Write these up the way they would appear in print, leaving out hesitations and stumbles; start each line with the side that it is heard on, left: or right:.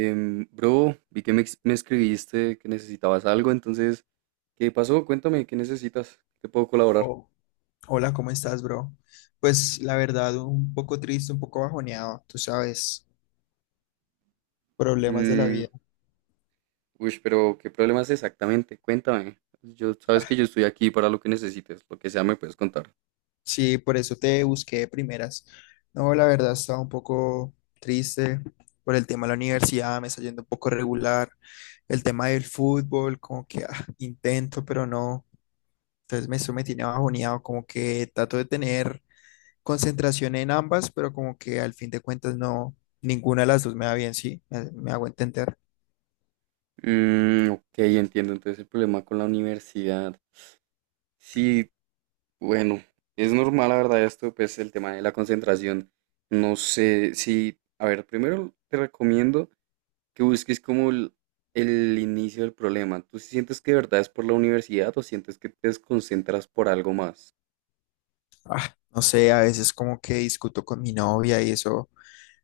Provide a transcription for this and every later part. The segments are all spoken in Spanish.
right: Bro, vi que me escribiste que necesitabas algo, entonces, ¿qué pasó? Cuéntame, ¿qué necesitas? ¿Te puedo colaborar?
left: Oh, hola, ¿cómo estás, bro? Pues la verdad, un poco triste, un poco bajoneado, tú sabes, problemas de la
right: Mm,
left: vida.
right: Uy, pero ¿qué problemas exactamente? Cuéntame. Sabes que yo estoy aquí para lo que necesites, lo que sea me puedes contar.
left: Sí, por eso te busqué de primeras. No, la verdad, estaba un poco triste por el tema de la universidad, me está yendo un poco regular. El tema del fútbol, como que intento, pero no. Entonces eso me tiene bajoneado, como que trato de tener concentración en ambas, pero como que al fin de cuentas no, ninguna de las dos me va bien, sí, me hago entender.
right: Ok, entiendo. Entonces el problema con la universidad. Sí, bueno, es normal, la verdad, esto, pues el tema de la concentración. No sé si, a ver, primero te recomiendo que busques como el inicio del problema. ¿Tú sí sientes que de verdad es por la universidad o sientes que te desconcentras por algo más?
left: No sé, a veces como que discuto con mi novia y eso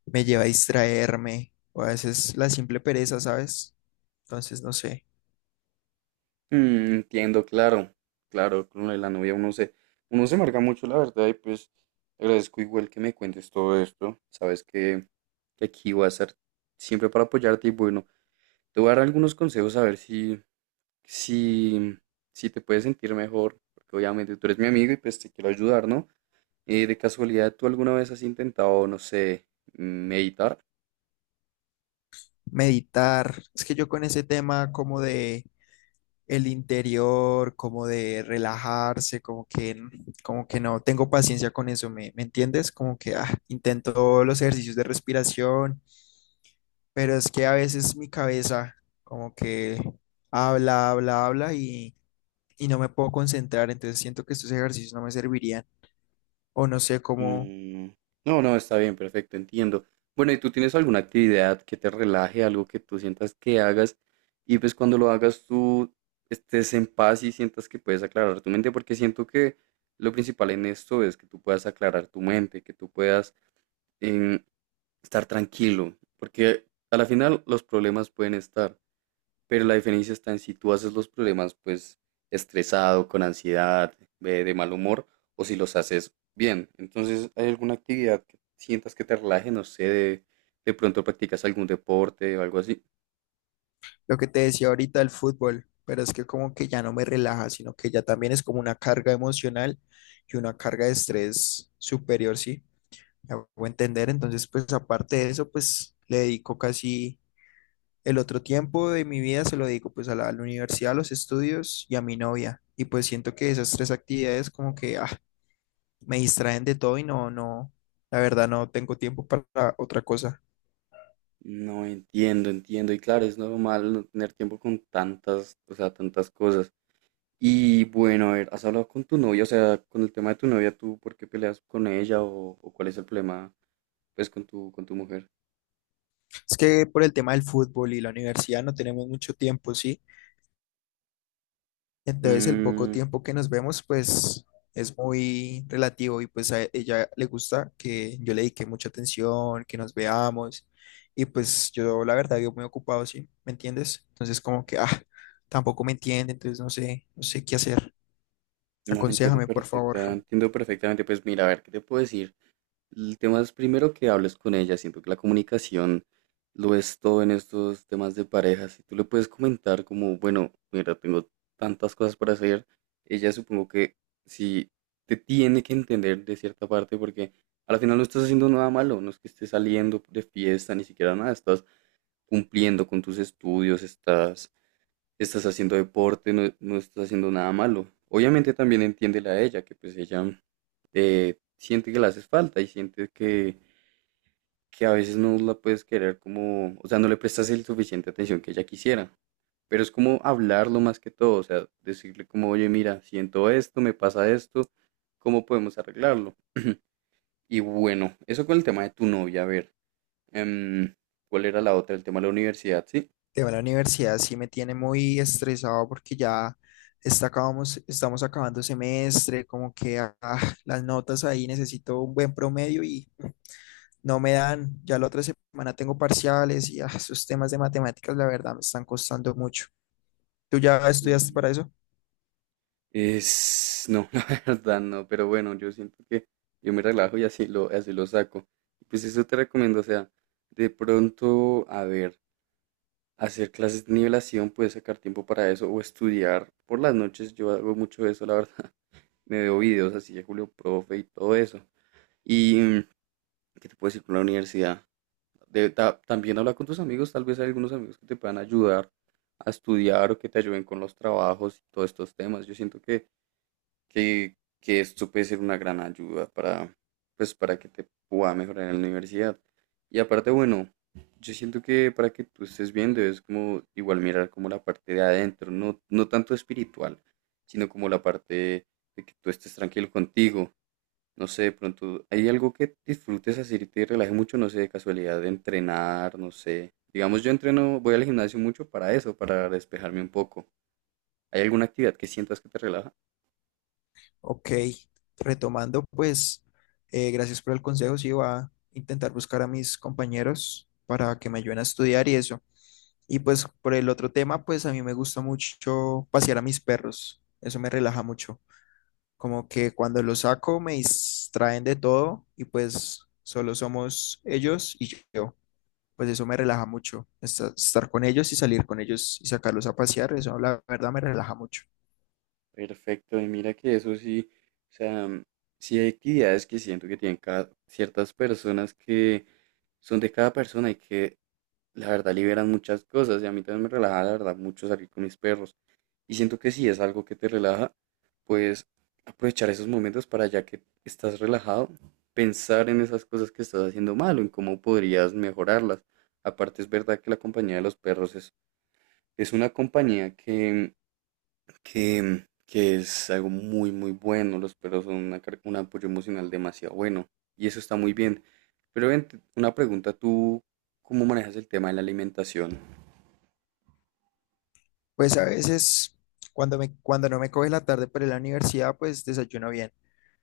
left: me lleva a distraerme, o a veces la simple pereza, ¿sabes? Entonces, no sé,
right: Entiendo, claro, claro, con lo de la novia uno se marca mucho, la verdad, y pues agradezco igual que me cuentes todo esto. Sabes que aquí voy a estar siempre para apoyarte y bueno, te voy a dar algunos consejos a ver si, si te puedes sentir mejor, porque obviamente tú eres mi amigo y pues te quiero ayudar, ¿no? De casualidad, ¿tú alguna vez has intentado, no sé, meditar?
left: meditar. Es que yo con ese tema como de el interior, como de relajarse, como que no tengo paciencia con eso, ¿me entiendes? Como que intento los ejercicios de respiración, pero es que a veces mi cabeza como que habla, habla, habla y no me puedo concentrar, entonces siento que estos ejercicios no me servirían. O no sé cómo
right: Mm, No, no, está bien, perfecto, entiendo. Bueno, ¿y tú tienes alguna actividad que te relaje, algo que tú sientas que hagas y pues cuando lo hagas tú estés en paz y sientas que puedes aclarar tu mente? Porque siento que lo principal en esto es que tú puedas aclarar tu mente, que tú puedas em, estar tranquilo, porque a la final los problemas pueden estar. Pero la diferencia está en si tú haces los problemas pues estresado, con ansiedad, de mal humor, o si los haces bien. Entonces, ¿hay alguna actividad que sientas que te relaje? No sé, de pronto practicas algún deporte o algo así.
left: lo que te decía ahorita del fútbol, pero es que como que ya no me relaja, sino que ya también es como una carga emocional y una carga de estrés superior, ¿sí? Me hago entender, entonces pues aparte de eso, pues le dedico casi el otro tiempo de mi vida, se lo dedico pues a la universidad, a los estudios y a mi novia. Y pues siento que esas tres actividades como que me distraen de todo y no, no, la verdad no tengo tiempo para otra cosa.
right: No, entiendo, entiendo. Y claro, es normal no tener tiempo con tantas, o sea, tantas cosas. Y bueno, a ver, ¿has hablado con tu novia? O sea, con el tema de tu novia, ¿tú por qué peleas con ella o cuál es el problema, pues, con tu mujer?
left: Es que por el tema del fútbol y la universidad no tenemos mucho tiempo, ¿sí? Entonces el poco
right: Mm,
left: tiempo que nos vemos, pues es muy relativo y pues a ella le gusta que yo le dedique mucha atención, que nos veamos y pues yo la verdad vivo muy ocupado, ¿sí? ¿Me entiendes? Entonces como que, tampoco me entiende, entonces no sé, no sé qué hacer.
right: No, entiendo
left: Aconséjame, por favor.
right: perfecta, entiendo perfectamente. Pues mira, a ver, ¿qué te puedo decir? El tema es primero que hables con ella. Siento que la comunicación lo es todo en estos temas de pareja. Si tú le puedes comentar como, bueno, mira, tengo tantas cosas para hacer, ella supongo que sí te tiene que entender de cierta parte porque al final no estás haciendo nada malo, no es que estés saliendo de fiesta, ni siquiera nada, estás cumpliendo con tus estudios, estás haciendo deporte, no, no estás haciendo nada malo. Obviamente también entiéndela a ella, que pues ella siente que le haces falta y siente que a veces no la puedes querer como, o sea, no le prestas el suficiente atención que ella quisiera. Pero es como hablarlo más que todo, o sea, decirle como, oye, mira, siento esto, me pasa esto, ¿cómo podemos arreglarlo? Y bueno, eso con el tema de tu novia, a ver, em, ¿cuál era la otra? El tema de la universidad, ¿sí?
left: Tema de la universidad sí me tiene muy estresado porque ya estamos acabando semestre, como que las notas ahí necesito un buen promedio y no me dan. Ya la otra semana tengo parciales y esos temas de matemáticas, la verdad, me están costando mucho. ¿Tú ya estudiaste para
right: Mm,
left: eso?
right: Es, no, la verdad no, pero bueno, yo siento que yo me relajo y así lo saco. Pues eso te recomiendo, o sea, de pronto, a ver, hacer clases de nivelación, puedes sacar tiempo para eso o estudiar por las noches, yo hago mucho eso, la verdad. Me veo videos así de Julio Profe y todo eso. Y qué te puedo decir con la universidad. También habla con tus amigos, tal vez hay algunos amigos que te puedan ayudar a estudiar o que te ayuden con los trabajos y todos estos temas. Yo siento que, que esto puede ser una gran ayuda pues, para que te pueda mejorar en la universidad. Y aparte, bueno, yo siento que para que tú estés viendo es como igual mirar como la parte de adentro, no, no tanto espiritual, sino como la parte de que tú estés tranquilo contigo. No sé, de pronto hay algo que disfrutes hacer y te relaje mucho, no sé, de casualidad, de entrenar, no sé. Digamos, yo entreno, voy al gimnasio mucho para eso, para despejarme un poco. ¿Hay alguna actividad que sientas que te relaja?
left: Ok, retomando, pues, gracias por el consejo. Sí, voy a intentar buscar a mis compañeros para que me ayuden a estudiar y eso. Y pues por el otro tema, pues a mí me gusta mucho pasear a mis perros. Eso me relaja mucho. Como que cuando los saco me distraen de todo y pues solo somos ellos y yo. Pues eso me relaja mucho. Estar con ellos y salir con ellos y sacarlos a pasear, eso la verdad me relaja mucho.
right: Perfecto, y mira que eso sí, o sea, sí hay actividades que siento que tienen ciertas personas que son de cada persona y que la verdad liberan muchas cosas y a mí también me relaja la verdad mucho salir con mis perros y siento que si es algo que te relaja, pues aprovechar esos momentos para ya que estás relajado, pensar en esas cosas que estás haciendo mal o en cómo podrías mejorarlas. Aparte es verdad que la compañía de los perros es una compañía que que es algo muy, muy bueno. Los perros son un apoyo emocional demasiado bueno y eso está muy bien. Pero ven, una pregunta, ¿tú cómo manejas el tema de la alimentación?
left: Pues a veces cuando no me coge la tarde para ir a la universidad, pues desayuno bien.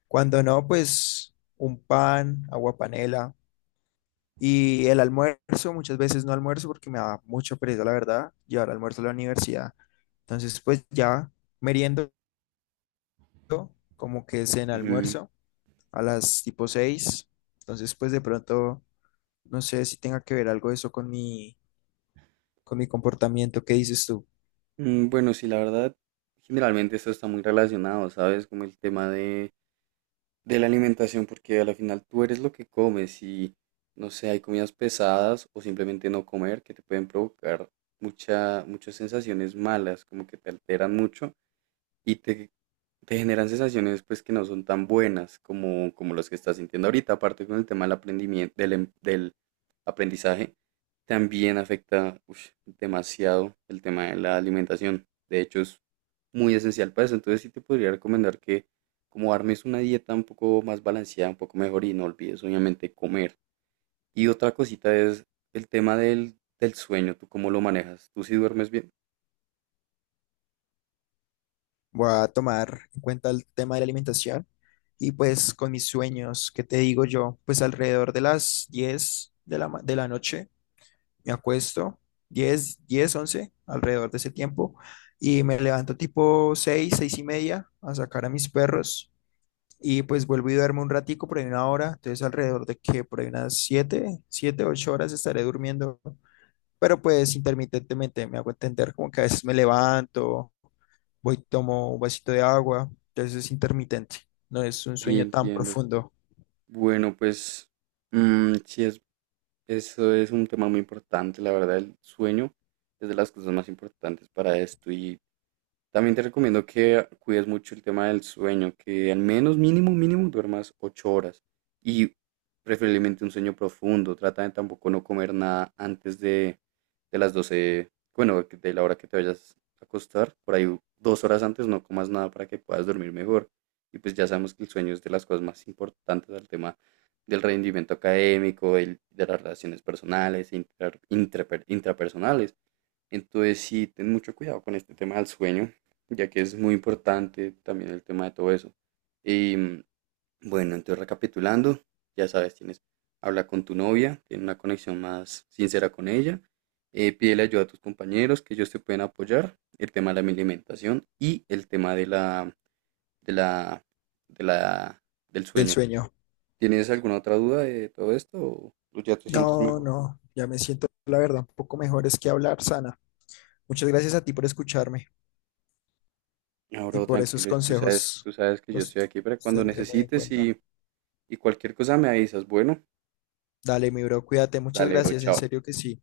left: Cuando no, pues un pan, agua panela. Y el almuerzo, muchas veces no almuerzo porque me da mucha pereza, la verdad, llevar almuerzo a la universidad. Entonces, pues ya meriendo como que es en
right: Ujú.
left: almuerzo a las tipo 6. Entonces, pues de pronto, no sé si tenga que ver algo eso con mi comportamiento. ¿Qué dices tú?
right: Bueno, sí, la verdad, generalmente esto está muy relacionado, ¿sabes? Como el tema de la alimentación, porque a la final tú eres lo que comes y, no sé, hay comidas pesadas o simplemente no comer que te pueden provocar muchas sensaciones malas, como que te alteran mucho y te generan sensaciones pues que no son tan buenas como, como las que estás sintiendo ahorita, aparte con el tema del aprendimiento, del aprendizaje, también afecta ush, demasiado el tema de la alimentación. De hecho, es muy esencial para eso. Entonces sí te podría recomendar que como armes una dieta un poco más balanceada, un poco mejor y no olvides obviamente comer. Y otra cosita es el tema del sueño, ¿tú cómo lo manejas? ¿Tú sí duermes bien?
left: Voy a tomar en cuenta el tema de la alimentación y pues con mis sueños, ¿qué te digo yo? Pues alrededor de las 10 de la noche me acuesto, 10 10 11 alrededor de ese tiempo, y me levanto tipo 6 6:30 a sacar a mis perros y pues vuelvo y duermo un ratico por ahí una hora, entonces alrededor de que por ahí unas 7 7 8 horas estaré durmiendo, pero pues intermitentemente me hago entender como que a veces me levanto. Voy, tomo un vasito de agua, entonces es intermitente, no es un
right: Y
left: sueño tan
right: entiendo.
left: profundo
right: Bueno, pues... sí es Eso es un tema muy importante, la verdad, el sueño es de las cosas más importantes para esto y también te recomiendo que cuides mucho el tema del sueño, que al menos mínimo, mínimo duermas 8 horas y preferiblemente un sueño profundo. Trata de tampoco no comer nada de las 12 bueno, de la hora que te vayas a acostar. Por ahí 2 horas antes no comas nada para que puedas dormir mejor. Y pues ya sabemos que el sueño es de las cosas más importantes al tema del rendimiento académico, de las relaciones personales, e intrapersonales. Entonces sí, ten mucho cuidado con este tema del sueño ya que es muy importante también el tema de todo eso. Y bueno, entonces recapitulando, ya sabes, tienes, habla con tu novia, tiene una conexión más sincera con ella, pídele ayuda a tus compañeros que ellos te pueden apoyar, el tema de la alimentación y el tema de la, de la, del
left: del
right: sueño.
left: sueño.
right: ¿Tienes alguna otra duda de todo esto o ya te sientes
left: No,
right: mejor?
left: no, ya me siento, la verdad, un poco mejor es que hablar sana. Muchas gracias a ti por escucharme y
right: Ahora
left: por esos
right: tranquilo,
left: consejos,
right: tú sabes que yo
left: los
right: estoy aquí para
left: los
right: cuando
left: tendré muy en
right: necesites
left: cuenta.
right: y cualquier cosa me avisas. Bueno,
left: Dale, mi bro, cuídate, muchas
right: dale, bro,
left: gracias, en
right: chao.
left: serio que sí.